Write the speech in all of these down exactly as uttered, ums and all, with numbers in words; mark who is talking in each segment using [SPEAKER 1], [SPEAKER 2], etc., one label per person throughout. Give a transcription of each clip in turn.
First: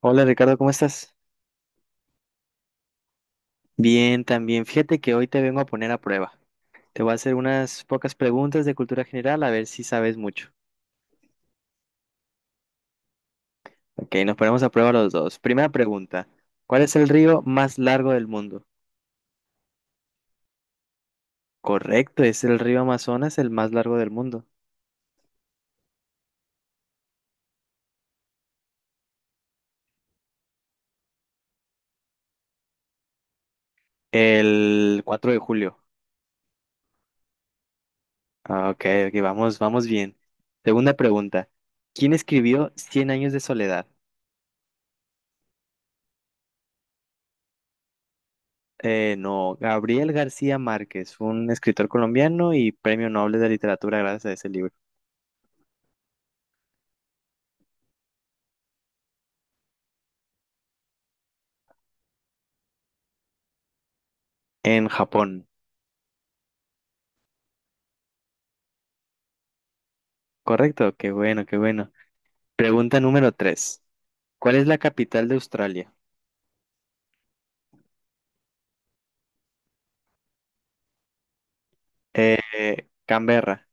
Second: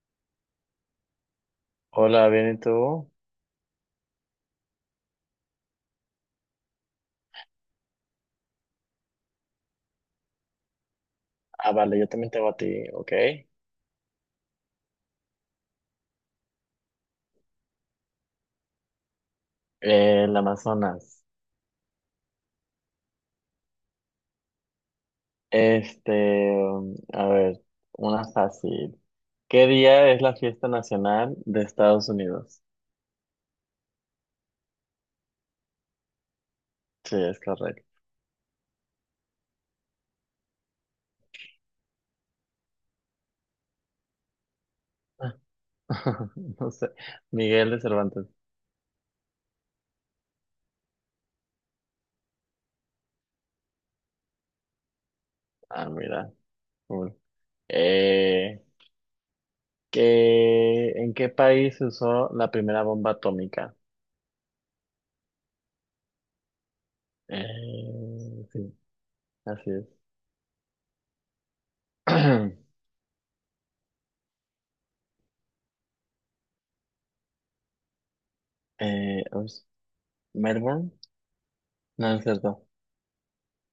[SPEAKER 1] Hola Ricardo, ¿cómo estás?
[SPEAKER 2] Hola, ¿bien y tú?
[SPEAKER 1] Bien, también. Fíjate que hoy te vengo a poner a prueba. Te voy a hacer unas pocas preguntas de cultura general a ver si sabes mucho.
[SPEAKER 2] Ah, vale, yo también te hago a ti, ok. Eh,
[SPEAKER 1] Ok, nos ponemos a prueba los dos. Primera pregunta, ¿cuál es el río más largo del mundo?
[SPEAKER 2] el Amazonas.
[SPEAKER 1] Correcto, es el río Amazonas, el más largo del mundo.
[SPEAKER 2] Este, um, a ver, una fácil. ¿Qué día es la fiesta nacional de Estados Unidos?
[SPEAKER 1] El cuatro de julio.
[SPEAKER 2] Sí, es correcto.
[SPEAKER 1] Ah, ok, ok, vamos, vamos bien. Segunda pregunta, ¿quién escribió Cien años de soledad?
[SPEAKER 2] No sé. Miguel de Cervantes.
[SPEAKER 1] Eh, no, Gabriel García Márquez, un escritor colombiano y premio Nobel de Literatura gracias a ese libro.
[SPEAKER 2] Ah, mira. Cool. Eh, ¿qué- en qué país se usó la primera bomba atómica?
[SPEAKER 1] En Japón.
[SPEAKER 2] Eh, sí, así es.
[SPEAKER 1] Correcto, qué bueno, qué bueno. Pregunta número tres. ¿Cuál es la capital de Australia?
[SPEAKER 2] Eh, ups, ¿Melbourne? No, es cierto.
[SPEAKER 1] Eh, Canberra.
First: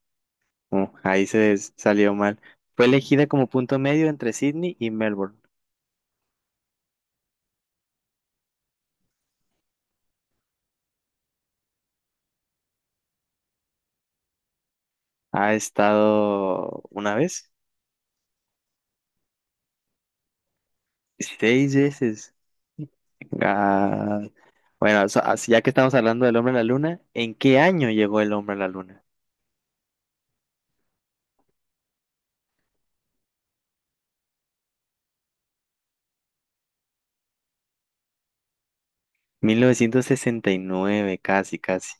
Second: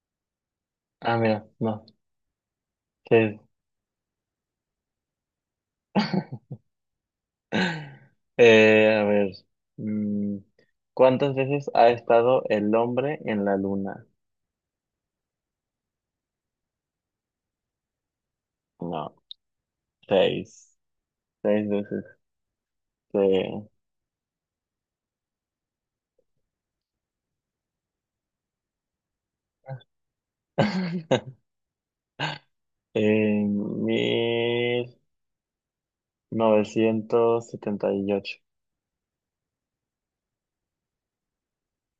[SPEAKER 1] Uh,
[SPEAKER 2] Ah,
[SPEAKER 1] ahí
[SPEAKER 2] mira,
[SPEAKER 1] se s-
[SPEAKER 2] no.
[SPEAKER 1] salió mal. Fue elegida
[SPEAKER 2] que
[SPEAKER 1] como punto medio entre Sydney y Melbourne.
[SPEAKER 2] Eh, a ver, mm, ¿cuántas veces ha estado el hombre en la luna?
[SPEAKER 1] Ha estado una vez,
[SPEAKER 2] No, seis, seis
[SPEAKER 1] seis
[SPEAKER 2] veces.
[SPEAKER 1] veces.
[SPEAKER 2] eh,
[SPEAKER 1] Ah, bueno, so- así ya que estamos hablando del hombre a la luna, ¿en qué año llegó el hombre a la luna?
[SPEAKER 2] En mil novecientos setenta y ocho.
[SPEAKER 1] Mil novecientos sesenta y nueve, casi, casi.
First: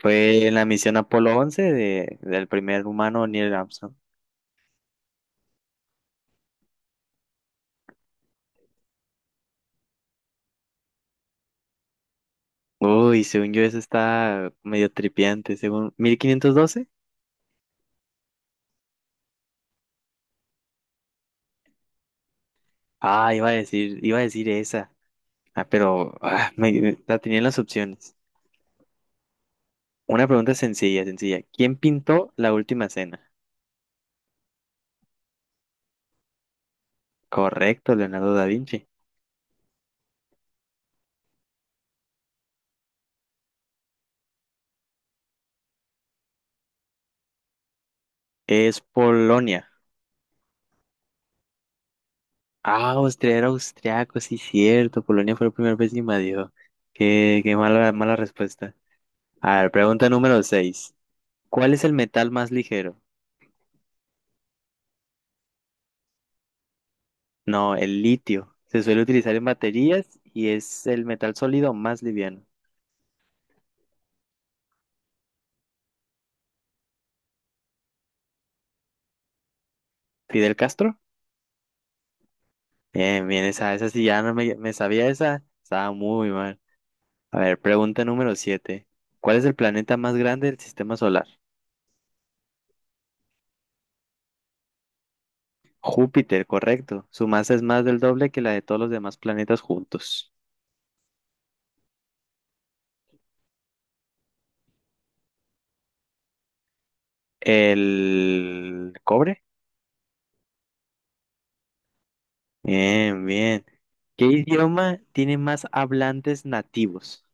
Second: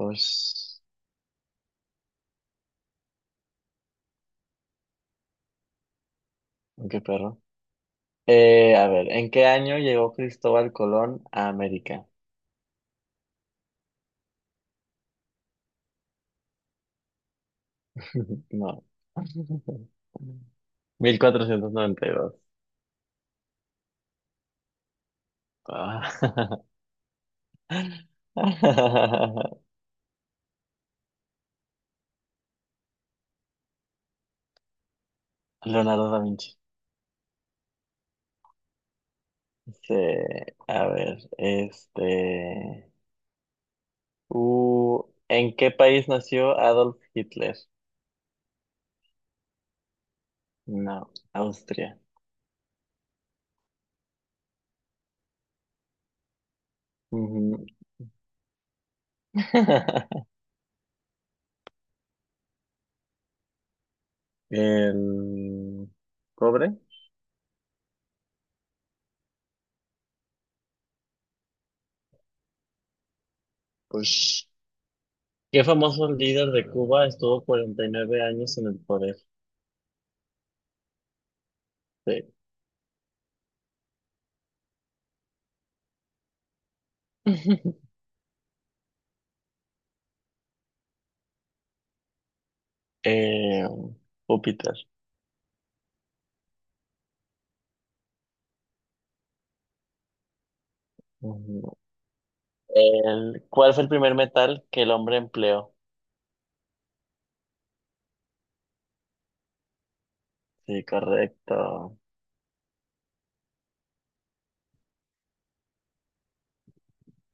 [SPEAKER 1] Fue en la misión Apolo once de, del primer humano Neil Armstrong.
[SPEAKER 2] qué perro. Eh, a ver, ¿en qué año llegó Cristóbal Colón a América?
[SPEAKER 1] Uy, según yo eso está medio tripiante, según mil quinientos doce.
[SPEAKER 2] No.
[SPEAKER 1] Ah, iba a decir, iba a decir esa. Ah, pero ah,
[SPEAKER 2] mil cuatrocientos noventa y dos.
[SPEAKER 1] me- la tenía en las opciones.
[SPEAKER 2] Ah.
[SPEAKER 1] Una pregunta sencilla, sencilla. ¿Quién pintó la última cena?
[SPEAKER 2] Leonardo da Vinci.
[SPEAKER 1] Correcto, Leonardo da Vinci.
[SPEAKER 2] Sí, a ver, este... Uh, ¿en qué país nació Adolf Hitler?
[SPEAKER 1] Es Polonia.
[SPEAKER 2] No, Austria.
[SPEAKER 1] Ah, Austria era austriaco, sí, cierto. Polonia fue la primera vez que invadió. Qué, qué
[SPEAKER 2] Ujú.
[SPEAKER 1] mala, mala respuesta. A ver, pregunta número seis. ¿Cuál es el metal más ligero?
[SPEAKER 2] El cobre.
[SPEAKER 1] No, el litio. Se suele utilizar en baterías y es el metal sólido más liviano.
[SPEAKER 2] Pues, ¿qué famoso líder de Cuba estuvo cuarenta y nueve años en el poder?
[SPEAKER 1] ¿Fidel Castro?
[SPEAKER 2] Sí.
[SPEAKER 1] Bien, bien, esa, esa sí ya no me, me sabía esa. Estaba muy mal. A ver, pregunta número siete. ¿Cuál es el planeta más grande del sistema solar?
[SPEAKER 2] Eh, Júpiter.
[SPEAKER 1] Júpiter, correcto. Su masa es más del doble que la de todos los demás planetas juntos.
[SPEAKER 2] Ujú. El, ¿cuál fue el primer metal que el hombre empleó?
[SPEAKER 1] ¿El cobre?
[SPEAKER 2] Sí, correcto.
[SPEAKER 1] Bien, bien. ¿Qué idioma tiene más hablantes nativos?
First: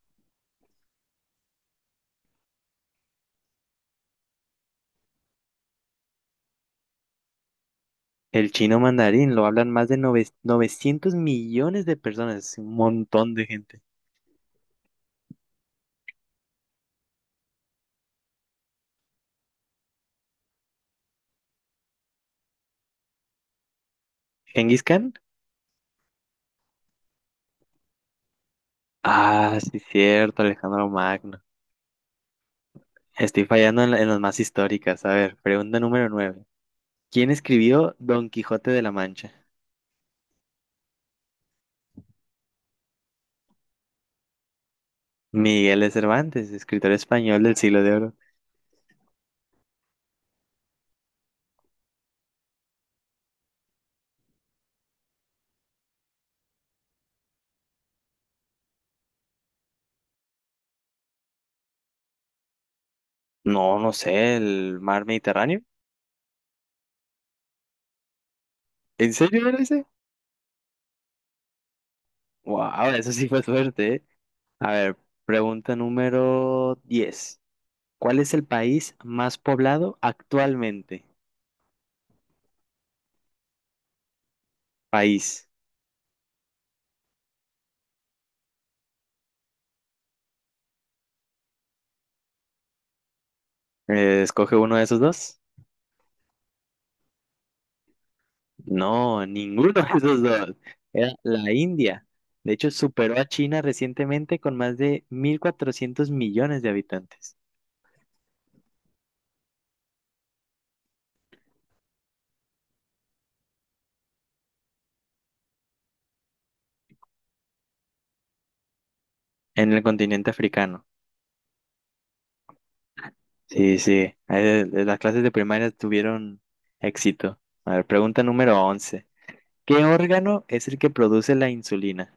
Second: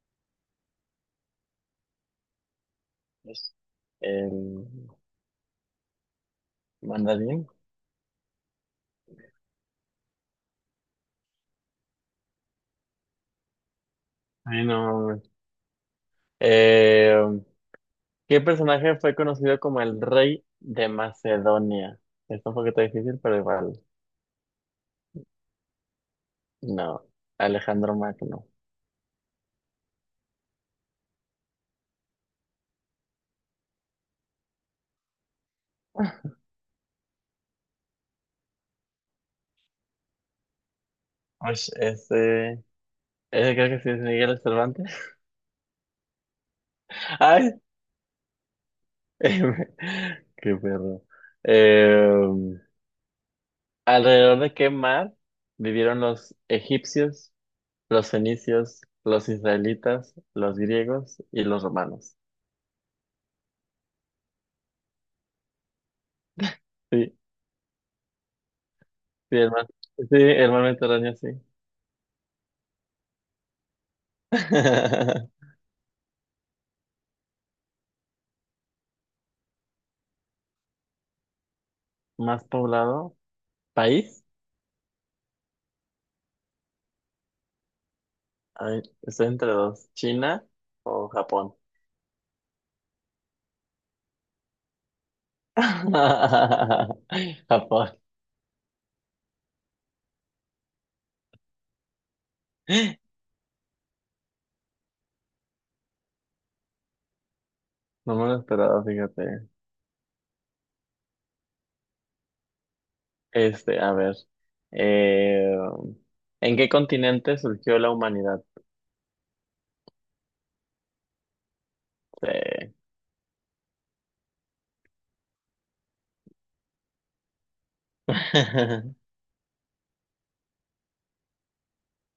[SPEAKER 2] Es el mandarín.
[SPEAKER 1] El chino mandarín lo hablan más de nove- novecientos millones de personas, es un montón de gente.
[SPEAKER 2] Ay, no. Eh, ¿Qué personaje fue conocido como el rey de Macedonia? Está un poquito difícil, pero igual.
[SPEAKER 1] ¿Genghis Khan?
[SPEAKER 2] No, Alejandro Magno.
[SPEAKER 1] Ah, sí, cierto, Alejandro Magno. Estoy fallando en, la- en las más históricas. A ver, pregunta número nueve. ¿Quién escribió Don Quijote de la Mancha?
[SPEAKER 2] Ay, ese, ese creo que sí es Miguel Cervantes.
[SPEAKER 1] Miguel de Cervantes, escritor español del
[SPEAKER 2] Ay,
[SPEAKER 1] siglo de oro.
[SPEAKER 2] qué perro. Eh, ¿Alrededor de qué mar vivieron los egipcios, los fenicios, los israelitas, los griegos y los romanos?
[SPEAKER 1] No, no sé, el mar Mediterráneo.
[SPEAKER 2] Sí,
[SPEAKER 1] ¿En
[SPEAKER 2] sí,
[SPEAKER 1] serio
[SPEAKER 2] el
[SPEAKER 1] era
[SPEAKER 2] mar,
[SPEAKER 1] ese?
[SPEAKER 2] sí, el mar Mediterráneo, sí.
[SPEAKER 1] Wow, eso sí fue suerte, ¿eh? A ver, pregunta número diez. ¿Cuál es el país más poblado actualmente?
[SPEAKER 2] Más poblado, país,
[SPEAKER 1] País.
[SPEAKER 2] a estoy entre dos, China o Japón.
[SPEAKER 1] Eh, escoge uno de esos dos.
[SPEAKER 2] Japón.
[SPEAKER 1] No, ninguno de esos dos. Era la India. De hecho, superó a China recientemente con más de 1.400 millones de habitantes.
[SPEAKER 2] No me lo esperaba, fíjate. Este, a ver. eh, ¿En qué continente surgió la humanidad?
[SPEAKER 1] En el continente africano.
[SPEAKER 2] Eh,
[SPEAKER 1] Sí, sí. Eh, eh, Las clases de primaria tuvieron éxito. A ver, pregunta número once. ¿Qué órgano es el que produce la insulina?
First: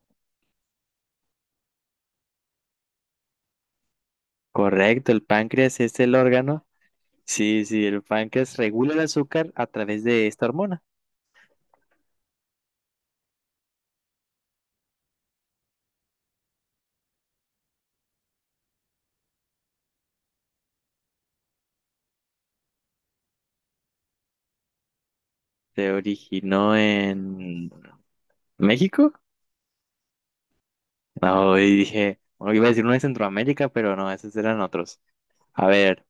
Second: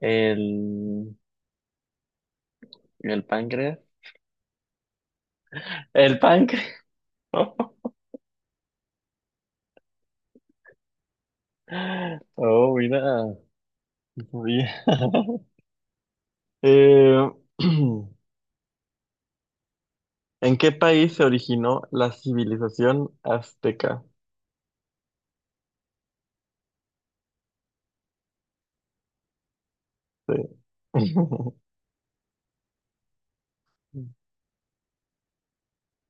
[SPEAKER 2] el, el páncreas.
[SPEAKER 1] Correcto, el páncreas es el
[SPEAKER 2] El
[SPEAKER 1] órgano.
[SPEAKER 2] páncreas.
[SPEAKER 1] Sí, sí, el páncreas regula el azúcar a través de esta hormona.
[SPEAKER 2] Oh, mira. Bien. Eh, ¿En qué país se originó la civilización azteca?
[SPEAKER 1] Se originó en México.
[SPEAKER 2] Sí.
[SPEAKER 1] No, y dije, bueno, iba a decir uno de Centroamérica, pero no, esos eran otros. A ver,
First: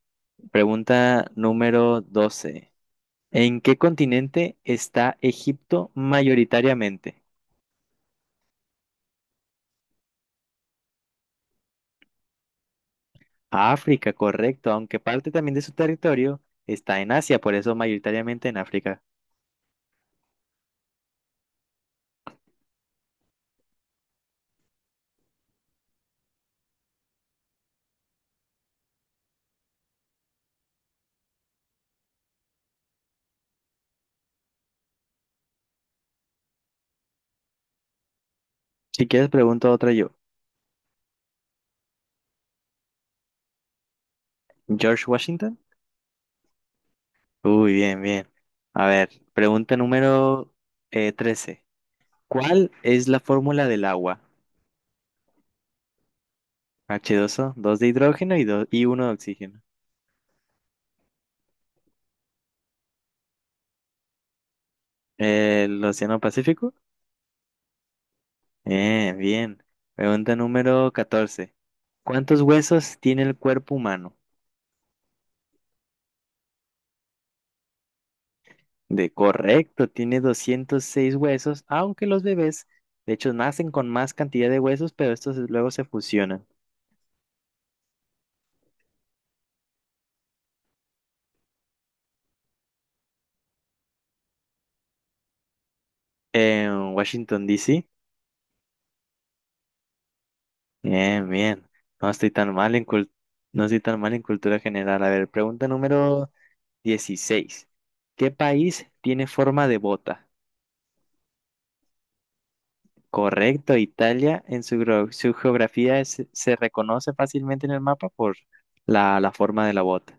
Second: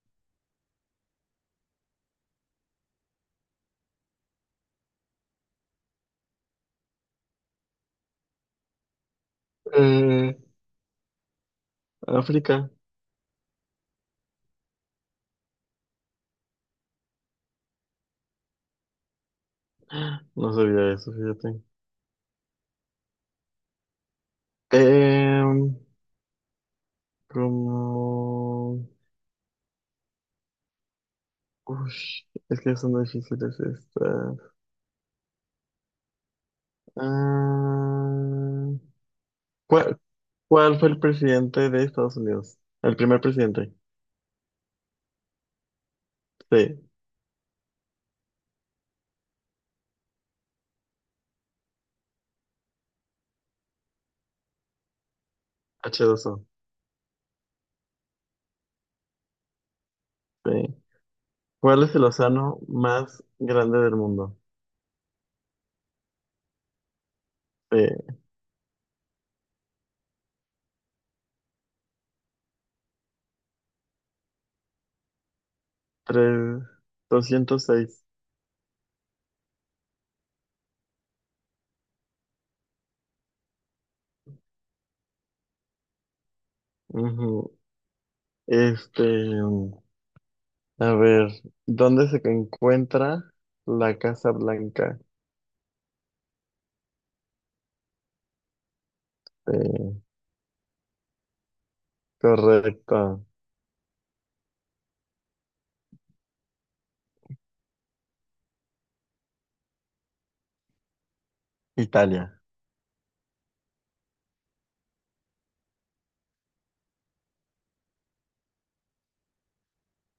[SPEAKER 1] pregunta número doce. ¿En qué continente está Egipto mayoritariamente?
[SPEAKER 2] Eh, África,
[SPEAKER 1] África, correcto, aunque parte también de su territorio está en Asia, por eso mayoritariamente en África.
[SPEAKER 2] no sabía eso, fíjate. Em, como... Ush, es que son difíciles estas. Ah,
[SPEAKER 1] Si quieres, pregunto otra
[SPEAKER 2] ¿cuál,
[SPEAKER 1] yo.
[SPEAKER 2] cuál fue el presidente de Estados Unidos? El primer presidente.
[SPEAKER 1] ¿George Washington?
[SPEAKER 2] Sí,
[SPEAKER 1] Uy, bien, bien. A ver, pregunta número eh, trece. ¿Cuál es la fórmula del agua?
[SPEAKER 2] h dos o.
[SPEAKER 1] H dos o dos de hidrógeno y, dos y uno de oxígeno.
[SPEAKER 2] Sí. ¿Cuál es el océano más grande del mundo?
[SPEAKER 1] ¿El Océano Pacífico?
[SPEAKER 2] Sí,
[SPEAKER 1] Eh, bien. Pregunta número catorce. ¿Cuántos huesos tiene el cuerpo humano?
[SPEAKER 2] tres- doscientos seis.
[SPEAKER 1] De correcto, tiene doscientos seis huesos, aunque los bebés, de hecho, nacen con más cantidad de huesos, pero estos luego se fusionan.
[SPEAKER 2] Ujú. Este... A ver, ¿dónde se encuentra la Casa Blanca?
[SPEAKER 1] En Washington, D. C.
[SPEAKER 2] Eh,
[SPEAKER 1] Bien, bien. No estoy tan mal en cul-
[SPEAKER 2] Correcto,
[SPEAKER 1] No estoy tan mal en cultura general. A ver, pregunta número dieciséis. ¿Qué país tiene forma de bota?
[SPEAKER 2] Italia.
[SPEAKER 1] Correcto, Italia. En su, gro- su geografía es- se reconoce fácilmente en el mapa por la, la forma de la bota.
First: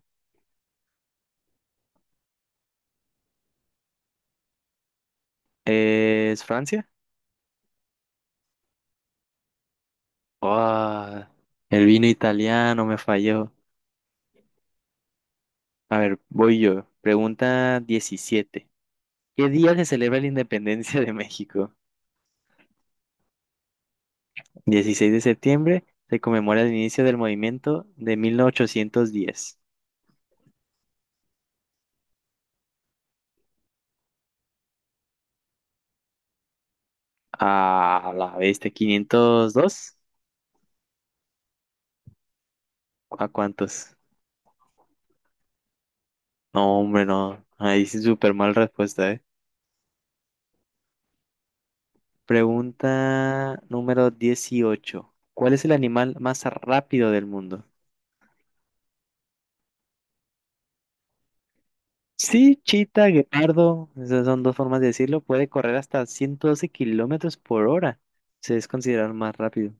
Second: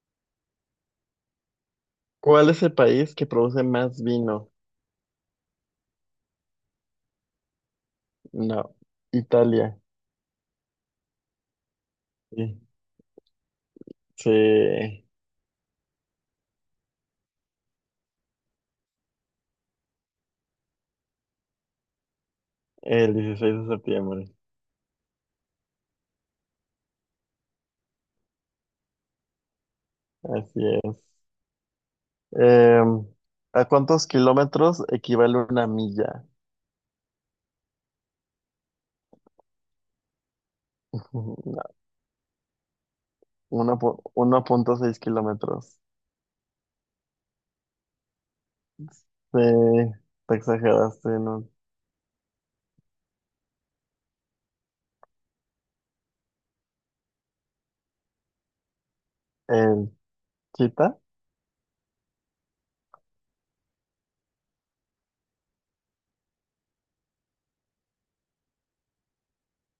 [SPEAKER 2] ¿Cuál es el país que produce más vino?
[SPEAKER 1] ¿Es Francia?
[SPEAKER 2] No, Italia.
[SPEAKER 1] Ah, el vino
[SPEAKER 2] Sí,
[SPEAKER 1] italiano me falló.
[SPEAKER 2] sí, el
[SPEAKER 1] A ver, voy yo. Pregunta diecisiete. ¿Qué día se celebra la independencia de México?
[SPEAKER 2] dieciséis de septiembre.
[SPEAKER 1] dieciséis de septiembre se conmemora el inicio del movimiento de mil ochocientos diez.
[SPEAKER 2] Así es. Em, ¿A cuántos kilómetros equivale una milla?
[SPEAKER 1] A la bestia, quinientos dos. ¿A
[SPEAKER 2] Ujú, no,
[SPEAKER 1] cuántos?
[SPEAKER 2] uno punto seis kilómetros.
[SPEAKER 1] No, hombre, no. Ahí sí súper mal respuesta, ¿eh?
[SPEAKER 2] Sí, te exageraste, ¿no?
[SPEAKER 1] Pregunta número dieciocho. ¿Cuál es el animal más rápido del mundo?
[SPEAKER 2] El chita.
[SPEAKER 1] Sí, chita, guepardo. Esas son dos formas de decirlo. Puede correr hasta ciento doce kilómetros por hora. Se es considerado el más rápido.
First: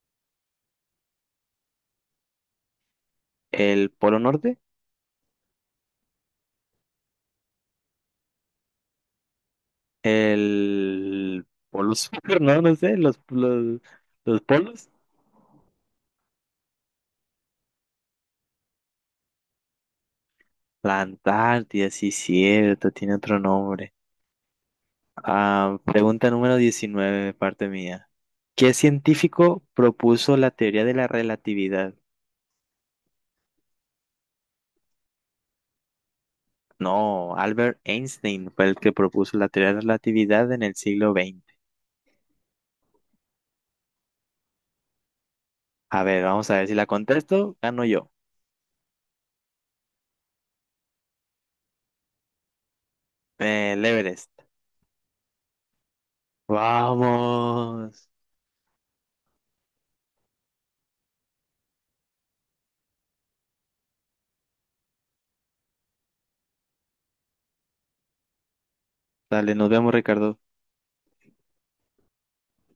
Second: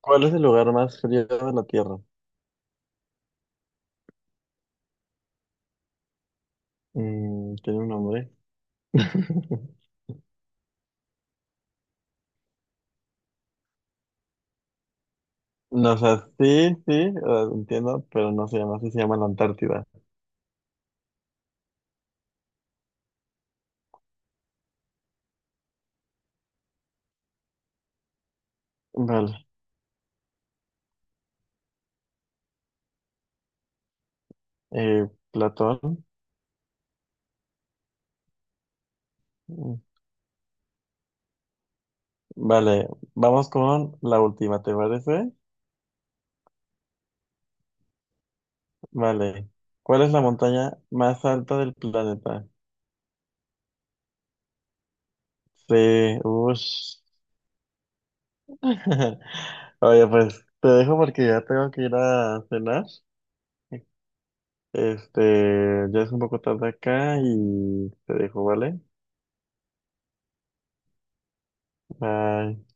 [SPEAKER 2] ¿Cuál es el lugar más frío de la Tierra?
[SPEAKER 1] ¿El Polo Norte?
[SPEAKER 2] Mm, tiene un nombre.
[SPEAKER 1] El polo sur, no, no sé, los, los, los polos.
[SPEAKER 2] No, o sea, sí, sí, o sea, entiendo, pero no se llama así, se llama la Antártida.
[SPEAKER 1] La Antártida, sí, cierto, tiene otro nombre. Ah, pregunta número diecinueve parte mía. ¿Qué
[SPEAKER 2] Vale,
[SPEAKER 1] científico propuso la teoría de la relatividad?
[SPEAKER 2] eh, Platón.
[SPEAKER 1] No, Albert Einstein fue el que propuso la teoría de
[SPEAKER 2] Mm,
[SPEAKER 1] la relatividad en el siglo veinte.
[SPEAKER 2] Vale, vamos con la última, ¿te parece?
[SPEAKER 1] A ver, vamos a ver si la contesto, gano yo.
[SPEAKER 2] Vale, ¿cuál es la montaña más alta del planeta?
[SPEAKER 1] Eh, el Everest.
[SPEAKER 2] Sí, ush.
[SPEAKER 1] Vamos.
[SPEAKER 2] Oye, pues te dejo porque ya tengo que ir a cenar. Este, ya es un poco tarde acá y te dejo, ¿vale?
[SPEAKER 1] Dale, nos vemos, Ricardo.
[SPEAKER 2] Bye.